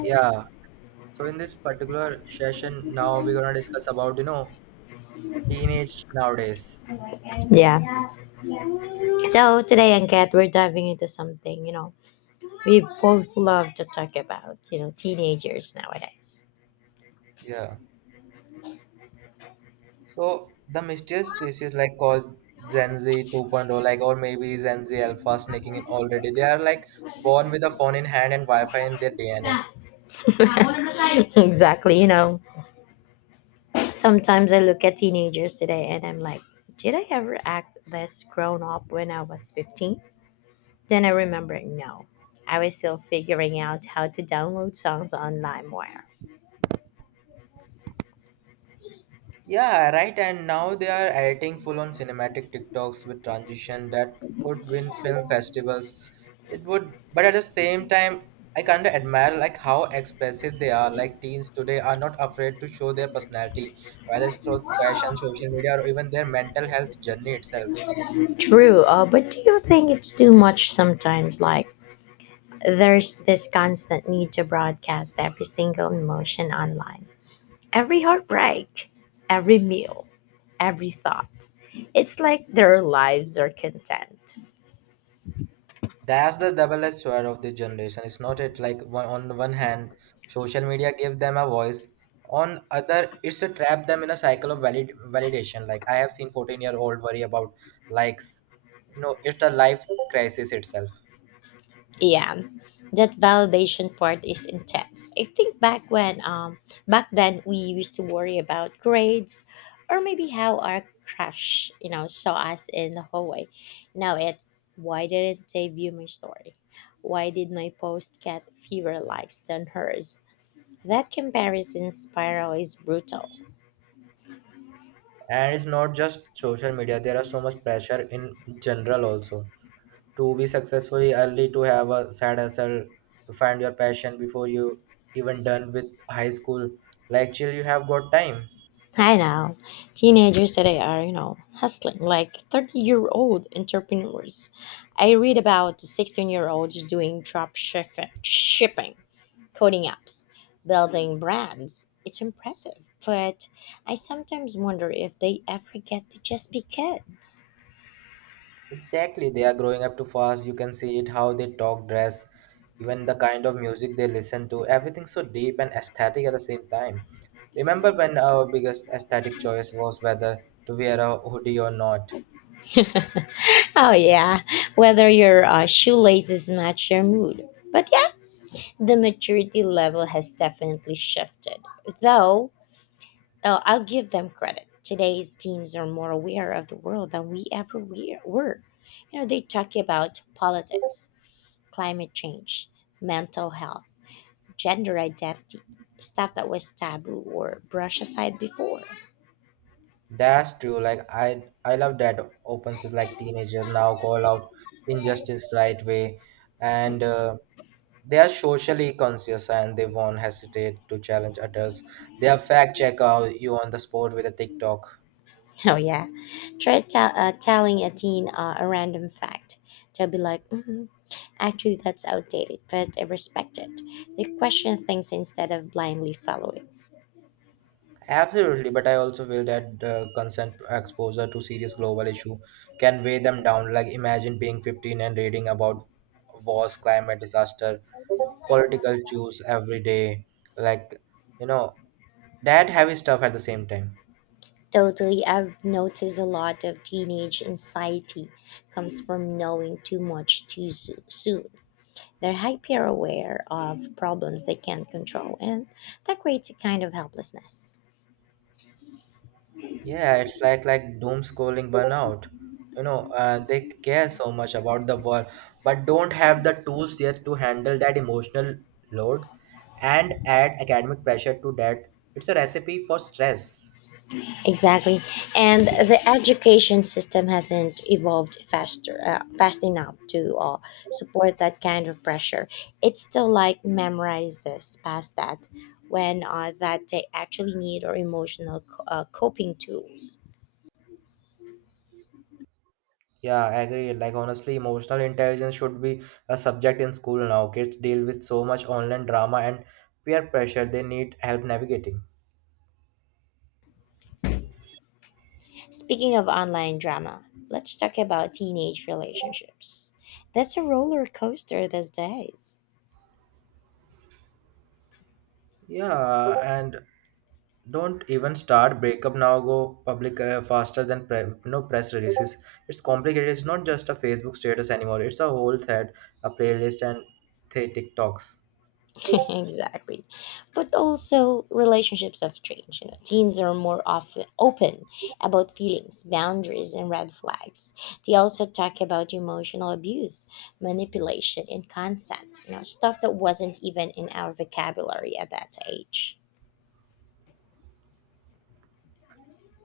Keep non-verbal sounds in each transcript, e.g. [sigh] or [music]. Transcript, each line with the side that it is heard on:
right: Yeah. So in this particular session, now we're gonna discuss about teenage nowadays.
left: Yeah. So today and Kat, we're diving into something, we both love to talk about, teenagers nowadays.
right: Yeah. So the mysterious species like called Gen Z 2.0, like or maybe Gen Z Alpha sneaking in already. They are like born with a phone in hand and Wi-Fi in their DNA.
left: [laughs] Exactly. You know, sometimes I look at teenagers today and I'm like, did I ever act this grown up when I was 15? Then I remember, no, I was still figuring out how to download songs on LimeWire.
right: Yeah, right. And now they are editing full-on cinematic TikToks with transition that could win film festivals. It would, but at the same time, I kind of admire like how expressive they are. Like teens today are not afraid to show their personality, whether it's through fashion, social media, or even their mental health journey itself.
left: True, but do you think it's too much sometimes? Like, there's this constant need to broadcast every single emotion online. Every heartbreak, every meal, every thought. It's like their lives are content.
right: That's the double-edged sword of the generation. It's not it like one on one hand, social media gives them a voice. On other, it's a trap them in a cycle of valid validation. Like I have seen 14-year-old worry about likes. You know, it's a life crisis itself.
left: Yeah. That validation part is intense. I think back when back then we used to worry about grades or maybe how our crush, you know, saw us in the hallway. Now it's why didn't they view my story? Why did my post get fewer likes than hers? That comparison spiral is brutal.
right: And it's not just social media, there are so much pressure in general also to be successfully early, to have a side hustle, to find your passion before you even done with high school. Like chill, you have got time.
left: I know. Teenagers today are, you know, hustling like 30-year-old entrepreneurs. I read about 16-year-olds doing drop shipping, coding apps, building brands. It's impressive, but I sometimes wonder if they ever get to just be kids.
right: Exactly, they are growing up too fast. You can see it how they talk, dress, even the kind of music they listen to. Everything so deep and aesthetic at the same time. Remember when our biggest aesthetic choice was whether to wear a hoodie or not.
left: [laughs] Oh yeah, whether your shoelaces match your mood. But yeah, the maturity level has definitely shifted. Though, I'll give them credit. Today's teens are more aware of the world than were. You know, they talk about politics, climate change, mental health, gender identity, stuff that was taboo or brushed aside before. [laughs]
right: That's true. Like I love that opens is like teenagers now call out injustice right way, and they are socially conscious and they won't hesitate to challenge others. They are fact check out you on the spot with a TikTok.
left: Oh, yeah. Try tell Telling a teen a random fact. They'll be like, mm actually, that's outdated, but I respect it. They question things instead of blindly following.
right: Absolutely, but I also feel that consent exposure to serious global issue can weigh them down. Like imagine being 15 and reading about wars, climate disaster, political issues every day. Like you know that heavy stuff at the same time.
left: Totally, I've noticed a lot of teenage anxiety comes from knowing too much too soo- soon. They're hyper aware of problems they can't control, and that creates a kind of helplessness.
right: Yeah, it's like doom scrolling burnout. You know, they care so much about the world, but don't have the tools yet to handle that emotional load, and add academic pressure to that. It's a recipe for stress.
left: Exactly, and the education system hasn't evolved fast enough to support that kind of pressure. It's still like memorizes past that when that they actually need or emotional coping tools.
right: Yeah, I agree. Like honestly, emotional intelligence should be a subject in school now. Kids deal with so much online drama and peer pressure. They need help navigating.
left: Speaking of online drama, let's talk about teenage relationships. That's a roller coaster these days.
right: Yeah, and don't even start breakup now. Go public faster than no press releases. It's complicated. It's not just a Facebook status anymore. It's a whole thread, a playlist, and three TikToks.
left: [laughs] Exactly. But also relationships have changed. You know, teens are more often open about feelings, boundaries, and red flags. They also talk about emotional abuse, manipulation, and consent. You know, stuff that wasn't even in our vocabulary at that age.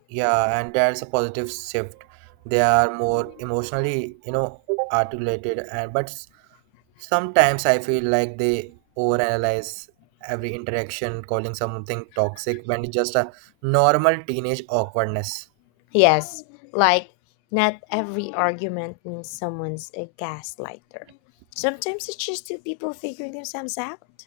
right: Yeah, and that's a positive shift. They are more emotionally, you know, articulated, and but sometimes I feel like they overanalyze every interaction, calling something toxic when it's just a normal teenage awkwardness.
left: Yes, like not every argument means someone's a gaslighter. Sometimes it's just two people figuring themselves out.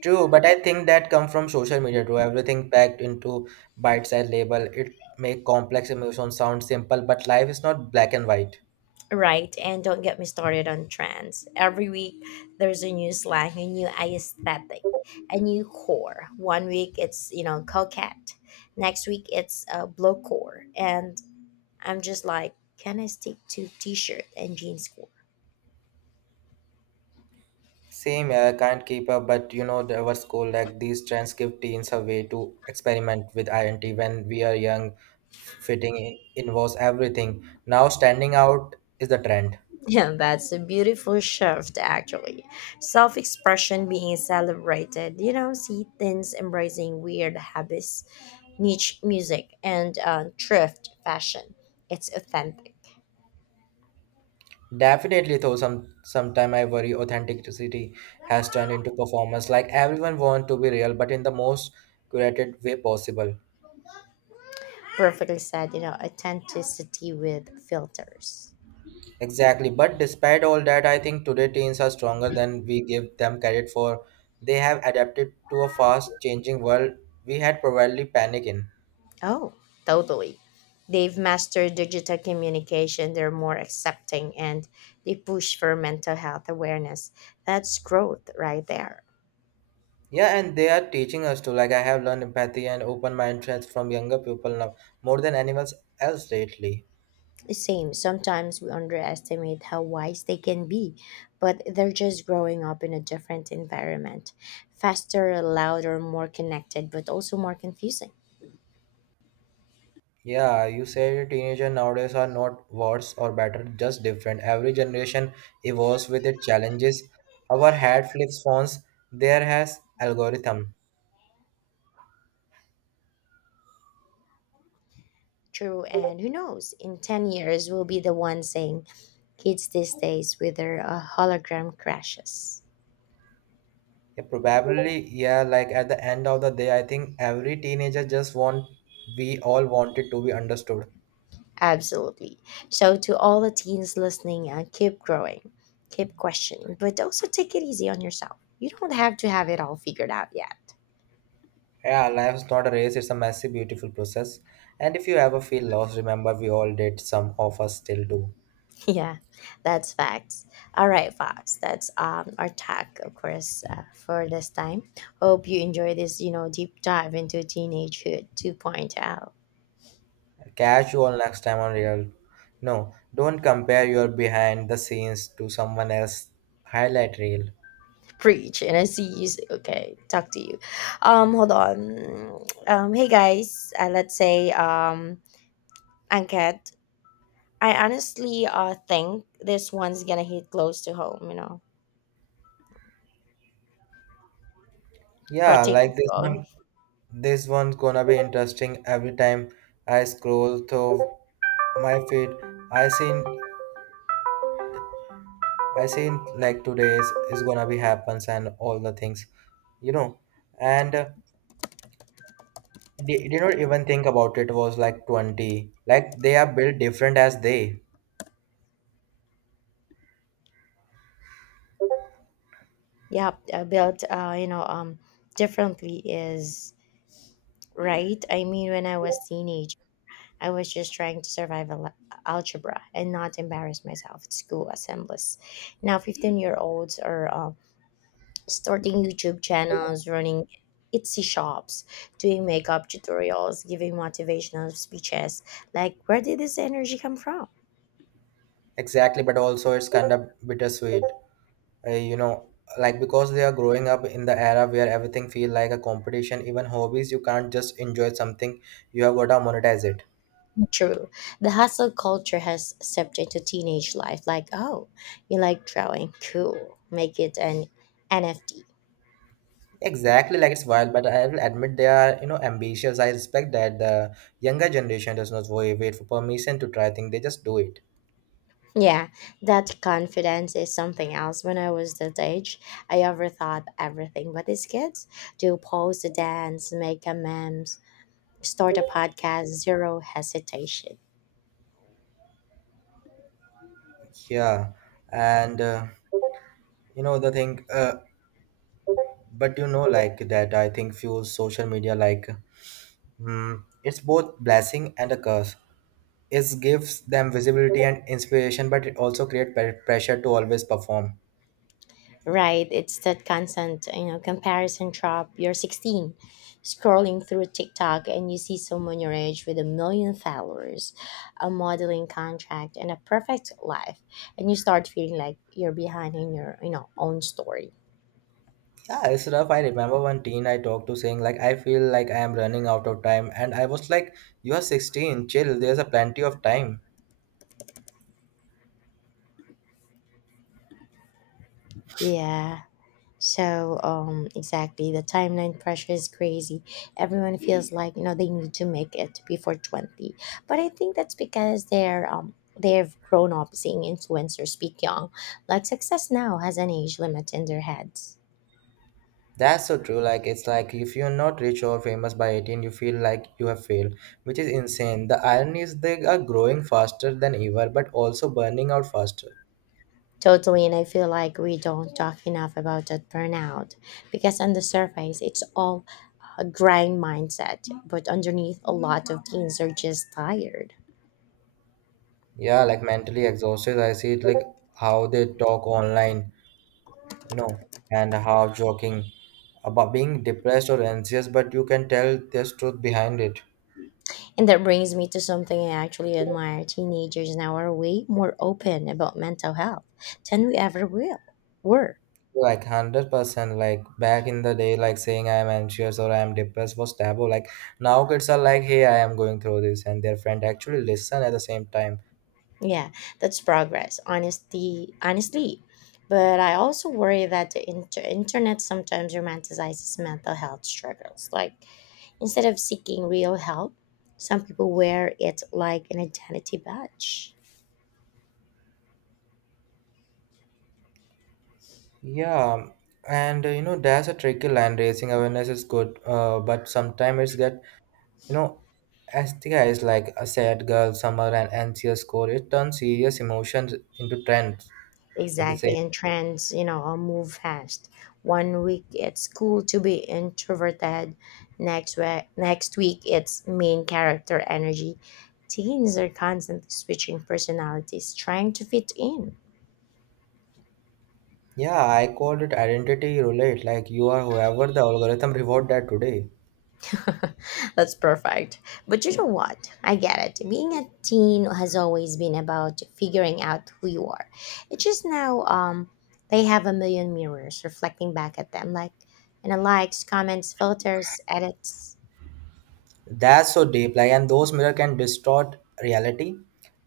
right: True, but I think that come from social media too. Everything packed into bite-sized label. It make complex emotions sound simple, but life is not black and white.
left: Right, and don't get me started on trends. Every week there's a new slang, a new aesthetic, a new core. One week it's, you know, coquette. Next week it's a blow core. And I'm just like, can I stick to t shirt and jeans core?
right: Same, yeah, I can't keep up, but you know, there was cool. Like these trends give teens a way to experiment with identity when we are young. Fitting in involves everything. Now, standing out is the trend.
left: Yeah, that's a beautiful shift, actually. Self expression being celebrated, you know, see things embracing weird habits, niche music, and thrift fashion. It's authentic.
right: Definitely, though, sometime I worry authenticity has turned into performance. Like everyone want to be real, but in the most curated way possible.
left: Perfectly said, you know, authenticity with filters.
right: Exactly. But despite all that, I think today teens are stronger than we give them credit for. They have adapted to a fast changing world we had probably panic in.
left: Oh, totally. They've mastered digital communication, they're more accepting, and they push for mental health awareness. That's growth right there.
right: Yeah, and they are teaching us to, like I have learned empathy and open mindedness from younger people now more than anyone else lately.
left: Same. Sometimes we underestimate how wise they can be, but they're just growing up in a different environment. Faster, louder, more connected, but also more confusing.
right: Yeah, you say teenagers nowadays are not worse or better, just different. Every generation evolves with its challenges. Our head flips phones, there has algorithm.
left: True, and who knows, in 10 years, we'll be the one saying kids these days with their hologram crashes.
right: Yeah, probably, yeah, like at the end of the day, I think every teenager just want, we all wanted to be understood.
left: Absolutely. So, to all the teens listening, keep growing, keep questioning, but also take it easy on yourself. You don't have to have it all figured out yet.
right: Yeah, life's not a race, it's a messy, beautiful process. And if you ever feel lost, remember we all did, some of us still do.
left: Yeah, that's facts. All right, Fox. That's our talk, of course, for this time. Hope you enjoy this, you know, deep dive into teenagehood 2.0.
right: Catch you all next time on Real. No, don't compare your behind the scenes to someone else highlight reel.
left: Preach, and I see you. Okay, talk to you. Hold on. Hey guys. Let's say Anket. I honestly think this one's gonna hit close to home. You know,
right: Yeah,
left: protect.
right: like this one, this one's gonna be interesting. Every time I scroll through my feed, I seen I seen like today is gonna be happens and all the things, you know, and they did not even think about it, was like 20. Like they are built different as they
left: Yeah, built. You know, differently is right? I mean, when I was teenage, I was just trying to survive algebra and not embarrass myself at school assemblies. Now, 15-year-olds are starting YouTube channels, running Etsy shops, doing makeup tutorials, giving motivational speeches. Like, where did this energy come from?
right: exactly, but also it's kind of bittersweet, you know, like because they are growing up in the era where everything feel like a competition, even hobbies. You can't just enjoy something; you have got to monetize it.
left: True. The hustle culture has seeped into teenage life. Like, oh, you like drawing? Cool. Make it an NFT.
right: Exactly, like it's wild, but I will admit they are, you know, ambitious. I respect that the younger generation does not wait for permission to try things; they just do it.
left: Yeah, that confidence is something else. When I was that age, I overthought everything. But these kids do pose, dance, make a memes, start a podcast, zero hesitation.
right: Yeah, and you know the thing, but you know, like that, I think few social media, like, it's both blessing and a curse. It gives them visibility and inspiration, but it also creates pressure to always perform.
left: Right? It's that constant, you know, comparison trap. You're 16, scrolling through TikTok, and you see someone your age with a million followers, a modeling contract, and a perfect life, and you start feeling like you're behind in your, you know, own story.
right: Yeah, it's rough. I remember one teen I talked to saying like, I feel like I am running out of time, and I was like, you are 16, chill. There's a plenty of time.
left: Yeah. So, exactly, the timeline pressure is crazy. Everyone feels like you know they need to make it before 20, but I think that's because they've grown up seeing influencers speak young. Like success now has an age limit in their heads.
right: That's so true. Like, it's like if you're not rich or famous by 18, you feel like you have failed, which is insane. The irony is they are growing faster than ever, but also burning out faster.
left: Totally, and I feel like we don't talk enough about that burnout because on the surface it's all a grind mindset, but underneath a lot of teens are just tired.
right: Yeah, like mentally exhausted. I see it like how they talk online, you know, and how joking about being depressed or anxious, but you can tell there's truth behind it.
left: And that brings me to something I actually admire. Teenagers now are way more open about mental health than we ever will were.
right: Like 100%. Like back in the day, like saying I am anxious or I am depressed was taboo. Like now kids are like, hey, I am going through this, and their friend actually listen at the same time.
left: Yeah, that's progress. Honesty, honestly. But I also worry that the internet sometimes romanticizes mental health struggles. Like instead of seeking real help, some people wear it like an identity badge.
right: Yeah, and you know that's a tricky line. Raising awareness is good, but sometimes it's get, you know, as the guys like a sad girl summer and anxious core. It turns serious emotions into trends at the
left: Exactly,
right: same.
left: and trends, you know, move fast. One week it's cool to be introverted, next week it's main character energy. Teens are constantly switching personalities, trying to fit in.
right: Yeah, I called it identity relate. Like you are whoever the algorithm reward that today.
left: [laughs] That's perfect. But you know what? I get it. Being a teen has always been about figuring out who you are. It's just now they have a million mirrors reflecting back at them, like you know, likes, comments, filters, edits.
right: That's so deep, like, and those mirror can distort reality.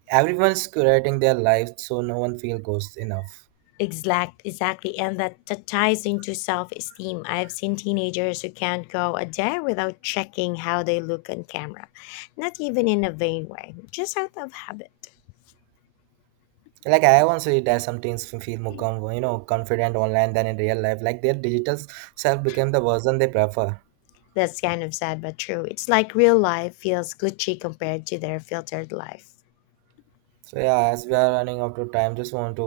right: Everyone's curating their life, so no one feel goes enough.
left: Exactly, and that ties into self esteem. I've seen teenagers who can't go a day without checking how they look on camera, not even in a vain way, just out of habit.
right: Like I once read that some teens feel more you know confident online than in real life. Like their digital self became the version they prefer.
left: That's kind of sad but true. It's like real life feels glitchy compared to their filtered life.
right: So yeah, as we are running out of time, just want to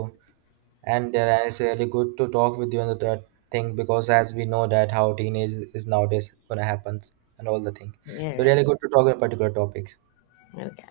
right: end there, and it's really good to talk with you on the that thing because as we know that how teenage is nowadays gonna happen and all the thing.
left: You're
right: So
left: right.
right: really good to talk on a particular topic.
left: Okay.